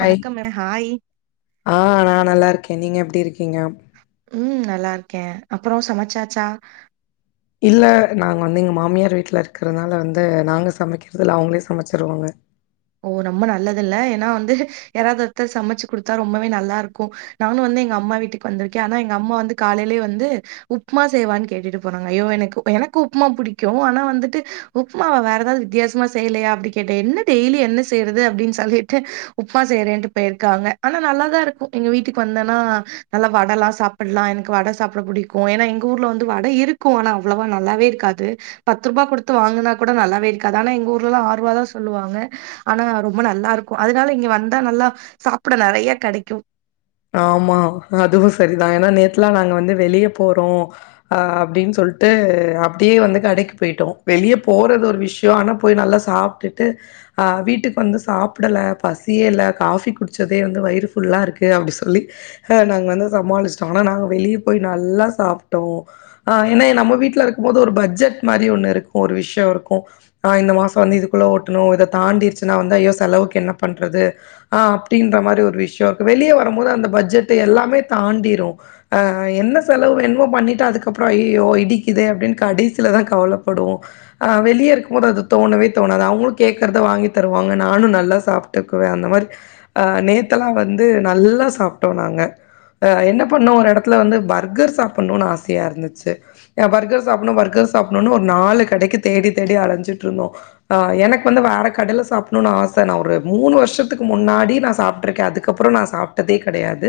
hi வணக்கம் hi ஆ நான் நல்லா இருக்கேன் நீங்க எப்படி இருக் ம் நல்லா கேன் அப்புறம் சமைச்சாச்சா இல்ல நாங்க வந்து எங்க மாமியார் வீட்டுல இருக்கிறதுனால வந்து நாங்க சமைக்கிறது இல்ல அவங்களே சமைச்சருவாங்க ஓ ரொம்ப நல்லது இல்ல ஏன்னா வந்து யாராது ஒருத்தர் சமச்சு கொடுத்தா ரொம்பவே நல்லா இருக்கும் நானும் வந்து எங்க அம்மா வீட்டுக்கு வந்திருக்கேன் ஆனா எங்க அம்மா வந்து காலையிலயே வந்து உப்புமா செய்வான்னு கேட்டுட்டு போறாங்க ஐயோ எனக்கு எனக்கு உப்புமா பிடிக்கும் ஆனா வந்துட்டு உப்புமாவ வேற ஏதாவது வித்தியாசமா செய்யலயா அப்படினு கேட்டேன் என்ன டெய்லி என்ன செய்யறது அப்டின்னு சொல்லிட்டு உப்புமா செய்யறேன்ட்டு போயிருக்காங்க ஆனா நல்லாதான் இருக்கும் எங்க வீட்டுக்கு வந்தன்னா நல்லா வட எல்லாம் சாப்பிடலாம் எனக்கு வட சாப்பிட பிடிக்கும் ஏன்னா எங்க ஊர்ல வந்து வட இருக்கும் ஆனா அவ்வளவா நல்லாவே இருக்காது பத்து ரூபாயா கொடுத்து வாங்குனா கூட நல்லாவே இருக்காது ஆனா எங்க ஊர்லாம் ஆறு ரூப தான் சொல்லுவாங்க ஆனா ரொம்ப நல்லா இருக்கும் அதனால இங்க வந்தா நல்லா சாப்பிட நெறைய கெடைக்கும் ஆமா அதுவும் சரிதான் ஏன்னா நேத்துலாம் நாங்க வந்து வெளிய போறோம் அ அப்டின்னு சொல்லிட்டு அப்டியே வந்து கடக்கு போயிட்டோம் வெளியே போறது ஒரு விஷயம் ஆனா போய் நல்லா சாப்பிட்டுட்டு ஆ வீட்டுக்கு வந்து சாப்பிடல பசியே இல்ல காபி குடிச்சதே வந்து வயிறுஃபுல்லா இருக்கு [inaudible] சொல்லி நாங்க வந்து சமாளிச்சுட்டேன் ஆனா நாங்க வெளியே போய் நல்லா சாப்பட்டோம் ஹ ஏன நம்ம வீட்டுல இருக்கும் போது ஒரு பட்ஜெட் மாரி ஒண்ணு இருக்கும் ஒரு விஷயம் இருக்கும் ஹ் இந்த மாசம் வந்து இதுக்குள்ள ஓட்டணும் இத தாண்டிருச்சுன்னா வந்து ஐயோ செலவுக்கு என்ன பண்றது ஆ அப்டின்ற மாரி ஒரு விஷயம் வெளியே வரும் போது அந்த பட்ஜெட் எல்லாமே தாண்டிரும்ஆ என்ன செலவு என்னமோ பண்ணிட்டு அதுக்கறம் ஐயையோ இடிக்குத்தே அப்டின்னு கடைசியில தான் கவலைப்படுவோம்ஹ் வெளியே இருக்கும் போது அது தோணவே தோணது அவங்களும் கேக்குறத வாங்கி தருவாங்க நானும் நல்லா சாப்பிட்டுக்குவேன் அந்த மாரிஆ நேத்து எல்லாம் வந்து நல்லா சாப்பட்டோம் நங்க என்ன பண்ணோ ஒரு இடத்துல வந்து பர்கர் சாப்புனோணும் ஆசையா இருந்துச்சு பர்கர் சாப்புனோணு பர்கர் சாப்புனோணு நாலு கடைக்கு தேடி தேடி அலைஞ்சட்டு இருந்தோம் எனக்கு வந்து வேற கடல சாம் மூ வருஷத்துக்கு முன்னாடி நான் சாப்டுருக்கேன் அதுக்கு அதுக்கப்புறம் நான சாப்பட்டதே கெடையாது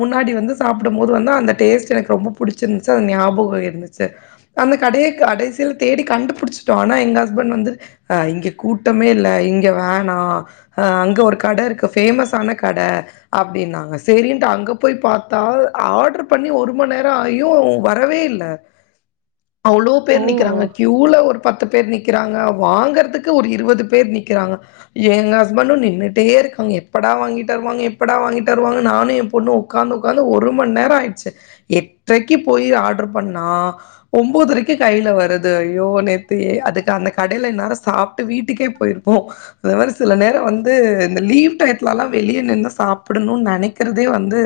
முன்னாடி வந்து சாப்பட போது வந்து அந்த டேஸ்ட் எனக்கு ரொம்ப புடிச்சி இருந்துச்சு அது ஞாபகம் இருந்துச்சு அந்த கடய கடைசியில தேடி கண்டுபிடிச்சிட்டோம் ஆன எங்க ஹஸ்பெண்ட் வந்து இங்க கூட்டமே இல்ல இங்க வேணா அங்க ஒரு கட இருக்கு பேமஸான கட அப்டின்னாங்க சரின்ட்டு அங்க போய் பாத்தா ஆர்டர் பண்ணி ஒரு மணி நேரம் ஆயும் வரவே இல்லை அவ்ளோ ஓ பேர் நிக்கிறாங்க கியூல ஒரு பத்து பேர் நீக்கிறாங்க வாங்கறதுக்கு ஒரு இருபது பேர் நிக்கிறாங்க எங்க ஹஸ்பண்ட நின்ட்டே இருக்காங்க எப்படா வாங்கிட்டு எப்படா வாங்கிதருவாங்க எப்படா வாங்கிதருவாங்க நானும் என் பொண்ணு உக்காந்து உக்காந்து ஒரு மணி நேரம் ஆயிடுச்சு எட்டரைக்கு போய் ஆர்டர் பண்ணா ஒம்போத்தறைக்கு கைல வருது ஐயோ நெத்தி அதுக்கு அந்த கடல இன்னேரம் சாப்பிட்டு வீட்டுகே போயிருப்போம் அத வேற சில நேரம் வந்து இந்த லீவ் டையாதுலலாம் வெளிய நின்னு சாப்பிடணும்னு நினைக்கிறதே வந்து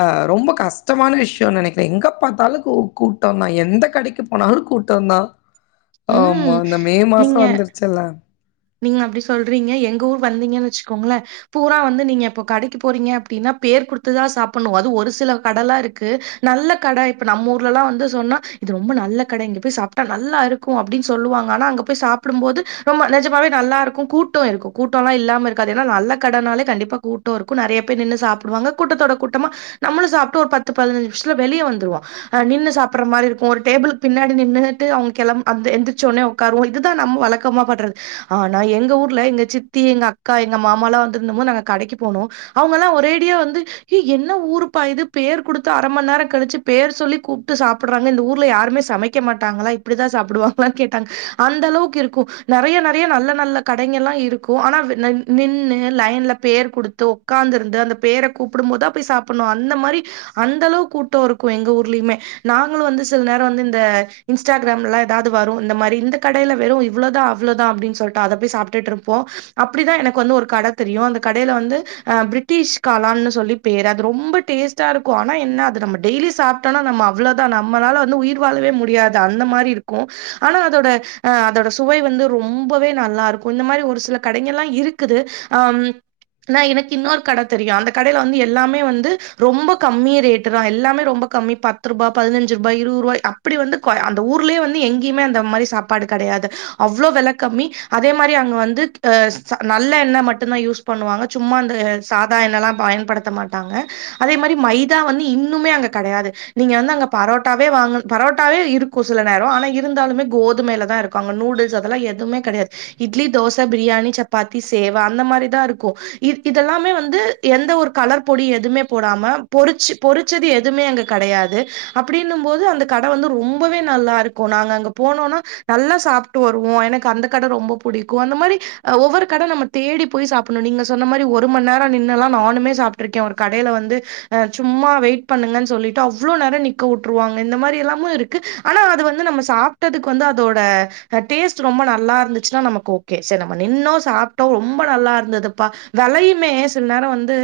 அ ரொம்ப கஷ்டமான விஷயம்னு நினைக்கிறேன் எங்க பாத்தாலும் கூட்டம்தான் எந்த கடைக்கு போனாலும் கூட்டம் தான் ஆமா ம் அந்த மே நீங்க மாசம் வந்துருச்சுல்ல நீங்க அப்டி சொல்றீங்க எங்க ஊர் வந்தீங்கன்னு வச்சுக்கோங்களேன் பூரா வந்து நீங்க இப்ப கடைக்கு போறீங்க அப்படின்னா பேர் குடுத்துதான்தா சாப்பிடணும் அது ஒரு சில கட எல்லா இருக்கு நல்ல கட இப்ப நம்ம ஊர்ல எல்லாம் வந்து சொன்னா இது ரொம்ப நல்ல கட இங்க போய் சாப்பட்டா நல்லா இருக்கும் அப்டின்னு சொல்லுவாங்க ஆனா அங்க போய் சாப்படும் போது ரொம்ப நெ நல்லா இருக்கும் கூட்டம் இருக்கும் கூட்டம் எல்லாம் இல்லாம இருக்காது ஏன்னா நல்ல கடனாலே கண்டிப்பா கூட்டம் இருக்கும் நெறைய பேர் நின்னு சாப்பிடுவாங்க கூட்டத்தோட கூட்டமா நம்மளும் சாப்பிட்டு ஒரு பத்து பதினஞ்சு நிஷத்துல வெளிய வந்துவம் நின்னு சாப்படுற மாரி இருக்கும் ஒரு டேபில்கு பின்டி நின்னுட்டு அவங்க கிளம்ப எந்திரச்சுடனே உட்கருவோம் இதுதான் நம்ம வழக்கமா படறது ஆனா எங்க ஊர்ல எங்க சித்தி எங்க அக்கா எங்க மாமா எல்லாம் வந்திருந்தமோ நாங்க கடைக்கு போனோம் அவங்க எல்லாம் ஒரேடியா வந்து ஹ என்ன ஊரு பா பேர் கொடுத்து அரை மணி நேரம் கழிச்சி பேர் சொல்லி கூப்பிட்டு சாப்பிடுறாங்க இந்த ஊர்ல யாருமே சமைக்க மாட்டாங்களா இப்டிதான் சாப்பிடுவாங்களான்னு கேட்டாங்க அந்த அளவுக்கு இருக்கும் நேறைய நறிய நல்ல நல்ல கடகலாம் இருக்கும் ஆனா நின்னு லைன்ல பேர் கொடுத்து உக்கார்ந்துந்து அந்த பேரை கூப்பிடும் போதான் போய் சப்புனும் அந்த மாரி அந்த அளவு கூட்டம் இருக்கும் எங்க ஊர்லுமே நாங்களும் வந்து சில நேரம் வந்து இந்த இன்ஸ்டாகிரமலா ஏதாவது வரும் இந்த மாரி இந்த கடல வெறும் இவ்ளோதான் அவ்ளோதான் தான் அப்டினு சொல்லிட்டு அதபோய் சாப்பிட்டுட்டு இருபோம் அப்படித்தான் எனக்கு வந்து ஒரு கடை தெரியும் அந்த கடையில வந்து பிரிட்டிஷ் காலான்னு சொல்லி பேரு அது ரொம்பா டேஸ்ட்ட இருக்கும் ஆனா என்ன அத நம்ப சாப்பிட்டோம்னா அவளவுதான் நம்மளால வந்து உயிர் வாழவே முடியாது அந்த மாதிரி இருக்கும் ஆனா அதோட ஹீ அதோட சுவை வந்து ரொம்பவே நல்லா இருக்கும் இந்த மாரி ஒரு சில கடங்கலாம் இருக்குது ஆ எனக்கு இன்னொரு கட தெரியும் அந்த கடயில வந்து எல்லாமே வந்து ரொம்ப கம்மியே ரேட்த எல்லாமே ரொம்ப கம்மி பத்து ரூபாய் பதினஞ்சு ரூபாய் இருபது ரூபாய் அப்டி வந்து அந்த ஊர்லயே வந்து எங்கேயுமே அந்த மாரி சாப்பாடு கெடையாது அவ்ளவு வில கமி அதே மாரி அங்கவந்து ஹா நல்லெண்ண மட்டும்தான் யூஸ் பண்ணுவாங்க சும்ம அந்த சாதா எண்ணலாம் பயன்படுத்த மாட்டாங்க அதே மாரி மைதா வந்து இன்னுமே அங்க கெடையாது நீங்க வந்து அங்க பரோட்டாவே வாங்கு பரோட்டாவே இருக்கும் சில நேரம் ஆனா இருந்தாலுமே கோதுமைல தான் இருக்கும் அங்க நூடுல்ஸ் அதெல்லாம் எ எதுவுமே கிடையாது இட்லி தோசை பிரியாணி சப்பாத்தி சேர்வா அந்த மாரி தான் இருக்கும் இதெல்லாமே வந்து எந்த ஒரு கலர் பொடி எதுவுமே போடாம பொறிச்சி பொறிச்சது எதுவுமே அங்க கெடையாது அப்டின்னும் போது அந்த கடை வந்து ரொம்பவே நல்லா இருக்கும் நாங்க அங்க போனோம்னா நல்லா சாப்பட்டு வருவோம் எனக்கு ன்கு அந்த கட ரொம்பபுடிக்கும் அந்த மாரி ஒவ்வொரு கட நம்ப தேடி போய் சாப்புனும் நீங்க சொன்ன மாரி ஒரு மணி நேரம் நின்னெல்லாம் நானுமே சாப்பிட்டு இருக்கேன் கடயில வந்து சும்மா வெயிட் பண்ணுங்கன்னு சொல்லிட்டு அவளோ நேரம் நிக்கவுட்டுருவாங்க இந்த மாரி எல்லாம் இருக்கு ஆனா அது வந்து நம்ம சாப்பிட்டதுக்கு வந்து அதோட டேஸ்ட் ரொம்ப நல்லா இருந்துச்சுன்னா நமக்கு ஓகே சரி நம்ம நின்னும் சாப்பட்டோம் ரொம்ப நல்லா இருந்ததுப்பா விலையுமே சில நேரம் வந்து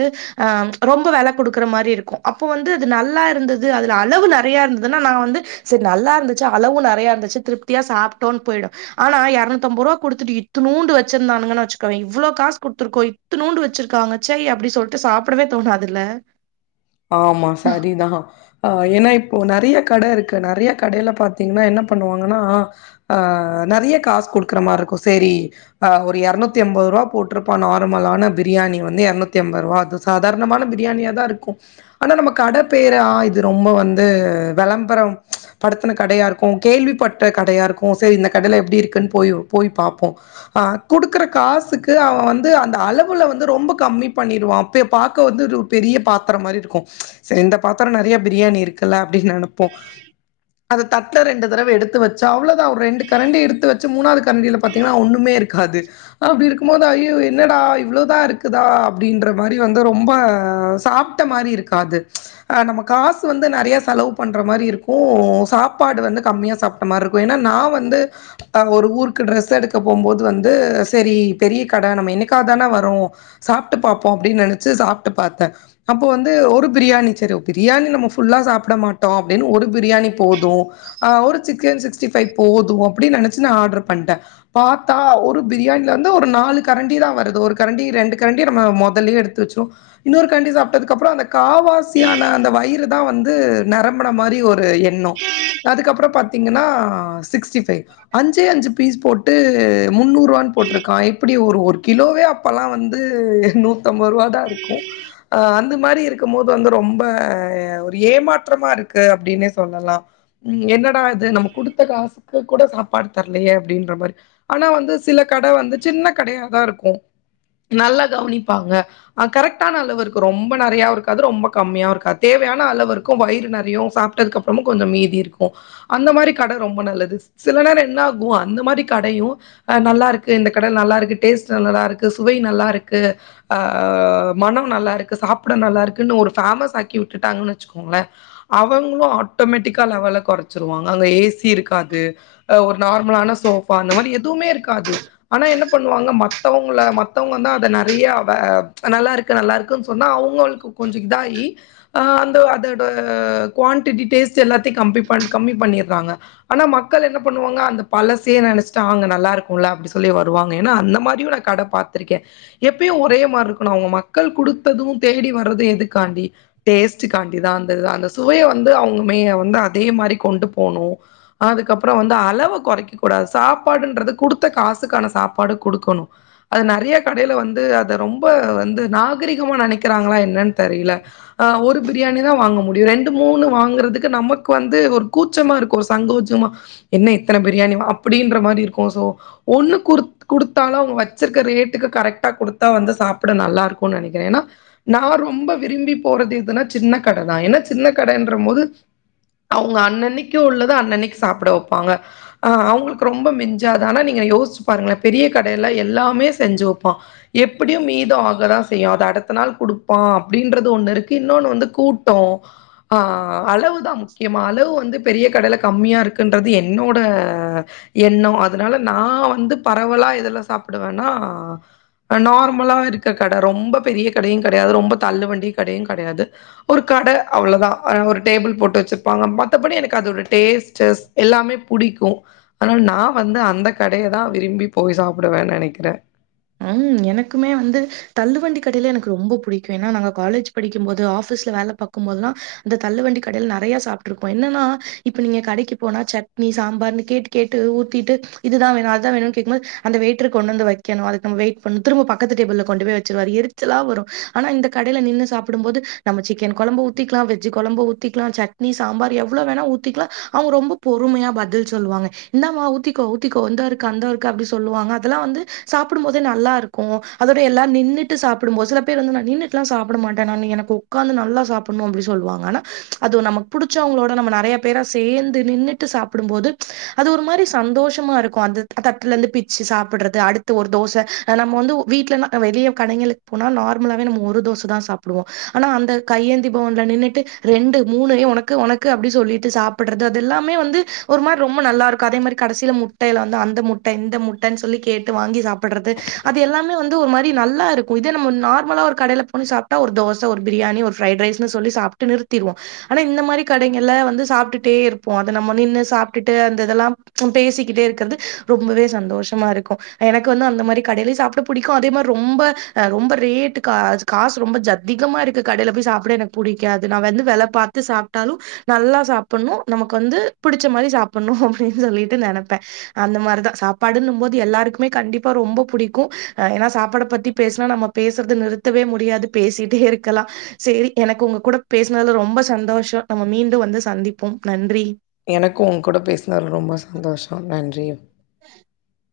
அ ரொம்ப வில கொடுக்குற மாரி இருக்கும் அப்ப வந்து அது நல்லா இருந்தது அதுல அளவு நெறைய இருந்ததுன்னா நான வந்து செரி நல்லா இருந்துச்சு அளவும் நெறையா இருந்துச்சு திருப்தியா சாப்பிட்டோம்ன்னனு போயிடும் ஆனா இரநூத்தின்ம்பது ரூபா குடுத்துட்டு இத்தநூண்டு வச்சிருந்தானுங்கன்ன வச்சுக்கோவேன் இவ்வளோ காசுடுத்துிருக்கோ இத்துநூ வச்சிருக்காங்க சை அப்டி சொல்லிட்டு சாப்படவே தோணாதுல ஆமா சரிதான் ஆ ஏன்னா இப்போ நெறைய கட இருக்கு நிறைய கடையில பாத்தீங்கன்னா என்ன பண்ணுவாங்கன்னா ஆஹ் நிறைய காசு கொடுக்குற மாதிரி இருக்கும் சரிஹ் ஒரு இரநூத்தி ஐம்பது ரூபா போட்டிருப்பா நார்மலான பிரியாணி வந்து இரநூத்தி ஐம்பது ரூபா அது சாதாரணமான பிரியாணியா தான் இருக்கும் ஆனா நம்ம கடப்பேரா இது ரொம்ப வந்து விளம்பரம் படுத்தின கடயா இருக்கும் கேள்விப்பட்டற்ற கடயா இருக்கும் சரி இந்த கடயில எப்டி இருக்குன்னு போய் போய் பார்ப்போம் ஆஹ் குடுக்குற காசுக்கு அவன் வந்து அந்த அளவுல வந்து ரொம்ப கம்மி பண்ணிருவான் அப்ப பார்க வந்து பெரிய பா மாரி இருக்கும் இந்த பாத்திரம் நெறைய பிரியாணி இருக்குல்ல அப்டின்னு நினைப்போம் அதை தட்ல ரெண்டு தடவ எடுத்து வச்சா அவ்வள வுதான் ஒரு ரெண்டு கரண்டி எடுத்து வச் மூணாவது கரண்டியில பாத்திங்களா ஒண்ணுமே இருக்காது அப்டி இருக்கும்போது ஐயோ என்னடா இவ்வளவுதான் இருக்குதா அப்டிங்கற மாரி ரொம்ப சாப்ப சாப்பிட்ட மாரி இருக்காது அ நம்ம காசு வந்து நெறைய செலவு பண்ற மாரி இருக்கும் சாப்பாடு வந்து கம்மியா சாப்பட்ட மாரி இருக்கும் ஏன்னா நான் வந்து அ ஒரு ஊருக்கு ட்ரெஸ் எடுக்க போகும்போது வந்து சரி பெரிய கட நம்ம என்னைக்கா தானேவறோம் சாப்பிட்டு பாபப்போம் அப்டின்னு நினைச்சு சாப்பிட்டு பார்த்தேன் அப்போ வந்து ஒரு பிரியாணி சரி பிரியாணி நம்ம ஃபுல்லா சாப்ட மாட்டோம் அப்டின்னு ஒரு பிரியாணி போதும் ஆ ஒரு சிக்கன் சிக்ஸ்டி ஃபைவ் போதும் அப்டின்னு நினைச்சு நான் ஆர்டர் பண்ணிட்டேன் பாத்தா ஒரு பிரியாணில வந்து ஒரு நாலு கரண்டி தான் வருது ஒரு கரண்டி ரெண்டு கரண்டி நம்ம முதலயே எடுத்து வச்சோம் இன்னொரு கரண்டி சாப் அதுக்கப்றோ அந்த காவாசியான அந்த வயிறு தான் வந்து வந்து நிரம்பன மாரி ஒரு எண்ணோ அதுக்கப்புறம் பாத் பாத்திங்கன்னா சிக்ஸ்டி ஃபைவ் அஞ்சே அஞ்சு பீஸ் போட்டு முன்னூறுவான்னு போட்ருக்கான் எப்புடி ஒரு ஒரு கிலோவே அப்பலாம் வந்து நூத்தம்பது ரூவா தான் இருக்கும் ஆ அந்த மாரி இருக்கும் போது வந்து ரொம்ப ஒரு ஏமாற்றமா இருக்கு அப்டினே சொல்லலாம் ம் என்ன இப்ப அது நம்ம குடுத்த காசு இப்போ கூட சாப்பாடு தரலயே அப்டின்ற மாரி ஆனா வந்து சில கட வந்து சின்ன கடையா தா இருக்கும் நல்லா கவனிப்பாங்க ஆ கரெக்டான அளவருக்கு ரொம்ப நெறையாவு இருக்காது ரொம்ப கம்மியாவு இருக்காது தேவையான அளவுருக்கும் வயிறு நெறையு சாப்பிட்டதுக்கப்றோமும் கொஞ்சம் மீதி இருக்கும் அந்த மாரி கட ரொம்ப நல்லது சில நேரம் என்ன ஆகும் அந்த மாரி கடயும் அ நல்லா இருக்கு இந்த கட நல்லா இருக்கு டேஸ்ட் நல்லாருக்கு சுவை நல்லா இருக்கு ஆஹ மனம் நல்லா இருக் சாப்புட நல்லா இருக்குன்னு ஒருஃபேமஸ் ஆக்கி விட்டுட்டாங்கன்னு வச்சுக்கோங்களேன் அவங்களும் ஆட்டோமேட்டிக்கா லெவல குறைச்சிருவாங்க அங்க ஏசி இருக்காது ஒரு நார்மலான சோஃபா அந்த மாதிரி எதுவுமே இருக்காது ஆனா என்ன பண்ணுவாங்க மத்தவங்கள மத்தவங்க தான் அத ந நெறையாவ நல்லா இருக்கு நல்லா இருக்கு சொன்னா அவுங் உங்களுக்கு கொஞ்சோ இதாயி ஆ அந்த அதோட குவான்டிட்டி டேஸ்ட் எல்லாத்தையும் கம்மி பண் கம்மி பண்ணிடுறாங்க ஆனா மக்கள் என்ன பண்ணுவாங்க அந்த பழசயே நினைச்சிட்டு அங்க நல்லா இருக்கும்ல அப்டி சொல்லி வருவாங்க ஏன்னா அந்த மாரியும் நான் கடய பாத்திருக்கேன் எப்பயும் ஒரே மாரி இருக்கணும் அவங்க மக்கள் குடு விப்பதும் தேடி வர்றது எதுக்காண்டி டேஸ்ட்காண்டி தான் அந்த அந்த சுவைய வந்து அவங்கமே வந்து அதே மாரி கொண்டு போணும் அதுக்கப்புறோம் வந்து அளவ கொறைக்கக்க கூடாது சாப்பாடுன்றது குடுத்த காசுக்கான சாப்பாடு கொடுக்கணு அது நெறைய கடையில வந்து அத ரொம்ப வந்து நாகரிகத்த இருக்கனுமா நெனைக்கிறாங்களா என்னன்னு தெரியல ஆ ஒரு பிரியாணி தான் வாங்க முடியும் ரெண்டு மூணு வாங்குறதுக்கு நமக்கு வந்து ஒரு கூச்சமா இருக்கும் சங்கோஜமா என்ன இத்தன பிரியாணி அப்டின்ற மாரி இருக்கும் சோ ஒண்ணு கு குடுத்தாலும் அவங்க வச்சிருக்கற ரேட்டுக்கு கரெக்டா கொடுத்தா வந்து சாப்புட நல்லா இருக்கும் நெனைக்கிறேன் நான் ரொம்ப விரும்பி போறது எதுன்னா சின்ன கடைதான் ஏன்னா சின்ன கடன்ற போது அவங்க அன்னனைக்கு உள்ளத அன்னன்னைக்கு சாப்புட வைப்பாங்க ஆ அவங்களுக்கு ரொம்ப மிஞ்சாதானா நீங்க யோசிச்சு பாருங்களே பெரிய கடையெல்லாம் எல்லாமே செஞ்சு வைப்பான் எப்புடியும் மீதம் ஆகதான் தெரியும் அத அடுத்த நாள் கொடுப்பான் அப்டின்றது ஒண்ணு இருக்கு இன்னொன்னு வந்து கூட்டம் ஆஹா அளவு தான் முக்கியமா அளவு வந்து பெரிய கடையில கம்மியா இருக்குன்றது என்னோட எண்ணம் அதனால நான் வந்து பரவலா எதுல சாப்புடுவேன்னா நார்மலா இருக்க கட ரொம்ப பெரிய கடையும் கிடையாது ரொம்ப தள்ளு வண்டி கடயும் கிடையாது ஒரு கட அவ்வளவுதான் ஒரு டேபிள் போட்டு வச்சிருப்பாங்க மத்தபடி எனக்கு அதோட டேஸ்ட் செஸ் எல்லாமே புடிக்கும் க்கும் ஆனா நான் வந்து அந்த அந்த கடைய தான் விரும்பி போய் சாப் சாப்புடுவேன் நெனைக்கிறேன் ஹம் எனக்குமே வந்து தள்ளு வண்டி கடையில எனக்கு ரொம்ப புடிக்கும் ஏன்னா நாங்க காலேஜ் படிக்கும் போது ஆஃபீஸ்ல வேலை பாக்கும்போதுலா இந்த தள்ளு வண்டி கடையில நெறைய சாப்பிட்டுருப்போம் என்னன்னா இப்ப நீங்க கடைக்கு போனா சட்னி சாம்பார்ன்னு கேட்டு கேட்டு ஊத்திட்டு இதுதான் வேணும் அதுதான் வேணும்னு கேக்கும்போது அந்த வெயிட்ரு கொண்டு வந்து வக்கணும் அது நம்ம வெயிட் பண்ணி திரும்பவும் பக்கத்து டேபிள் கொண்டு பயி வச்சிருவாரு எரிச்சலா வரும் ஆனா இந்த கடையில நின்று சாப்புடும் போது நம்ம சிக்கன் குழம்பு ஊத்திக்கலாம் வெஜ்ஜ் குழம்பு ஊத்திக்கலாம் சட்னி சாம்பார் எவ்வளோ வேணா ஊத்திக்கலாம் அவங்க ரொம்ப பொறுமையா பதில் சொல்லுவாங்க இந்தமா ஊத்திக்கோ ஊித்திக்கோ இந்தாருக்கு அந்தாருக்கு அப்டி சொல்லுவாங்க அதெல்லாம் வந்து சாப்புடும் போதே நல்லா இருக்கும் அதோட எல்லாம் நின்னுட்டு சாப்புடும்போது சில பேர் வந்து நான் நின்றனுட்டுலாம் சாப்பிட மாட்டேன் நான் எனக்கு உக்காந்து நல்லா சாப்புடணும் அப்புடினு சொல்லுவாங்க ஆனா அது ச் நமக்கு புடிச்சவங்களோட நாம நெறைய பேரா சேந்து நின்னுட்டு சாப்பிடும்போது ச் அது ஒரு மாரி சந்தோஷமா இருக்கும் அந்த தட்டுல இருந்து பிச்சு சாப்பிடுறது அ ஒரு தோச அ நம்ம வந்து வீட்டுலா வெளிய கடங்களுக்கு போனா நார்மலாவே நம்ம ஒரு தோசை தான் சாப்பிடுவோம் ஆனா அந்த கையேந்தி பவன்ல நின்னுட்டு ரெண்டு மூணு எ உனக்கு உனக்கு அப்டி சொல்லிட்டு சாப்பிடுறது அது எல்லாமே வந்து ஒரு மாரி ரொம்ப நல்லா இருக்கும் அதே மாரி கடைசியில முட்டயில வந்து அந்த முட்ட இந்த முட்டன்னு சொல்லி கேட்டு வாங்கி சாப்புட்றது அது எல்லாமே வந்து ஒரு மாரி நல்லா இருக்கும் இதே நம்ம நார்மலா ஒரு கடைய போய் சாப்ட்டா ஒரு தோசை ஒரு பிரியாணி ஒரு பிரரைட்ரைஸ்ன்னு சொல்லி சாப்பிட்டு நிறுத்திவோம் ஆனா இந்த மாரி கடைகள் வந்து சாப்பிட்டுட்டே இருப்போம் அதை நம்ம நின்னு சாப்ட்டுட்டு அந்த இதெல்லாம் பேசிக்கிட்டே இருக்கிறது ரொம்பவே சந்தோஷமா இருக்கும் எனக்கு வந்து அந்த மாரி கடையிலையும் சாப்பிட பிடிக்கும் அதே மாதிரி ரொம்ப ரொம்ப ரேட்ட கா காசு ரொம்ப ஜா அதிகமா இருக்கு கடையில போய் சாப்பிட எனக்கு புடிக்காது நான் வந்து வெல பார்த்து சாப்பிட்டாலும் நல்லா சாப்புண்ணும் நமக்கு வந்து பிடிச்ச மாரி சாப்புண்ணும் அப்டின்னு சொல்லிட்டு நெனைப்பேன் அந்த மாதிரிதான் சாப்புன்னும் போது எல்லாருக்கும் எப்பவுமே கண்டிப்பா ரொம்ப பிடிக்கும் ஹ ஏன்னா சாப்பாட பத்தி பேசனா நம்ம பேசுறது நிறுத்தவே முடியாது பேசிட்டே இருக்கலாம் சரி எனக்கு உங்க கூட பேசினதுல ரொம்ப சந்தோஷம் நம்ம மீண்டும் வந்து சந்திப்போம் நன்றி எனக்கும் உங்க கூட பேசினது ரொம்ப சந்தோஷம் நன்றி [inaudible]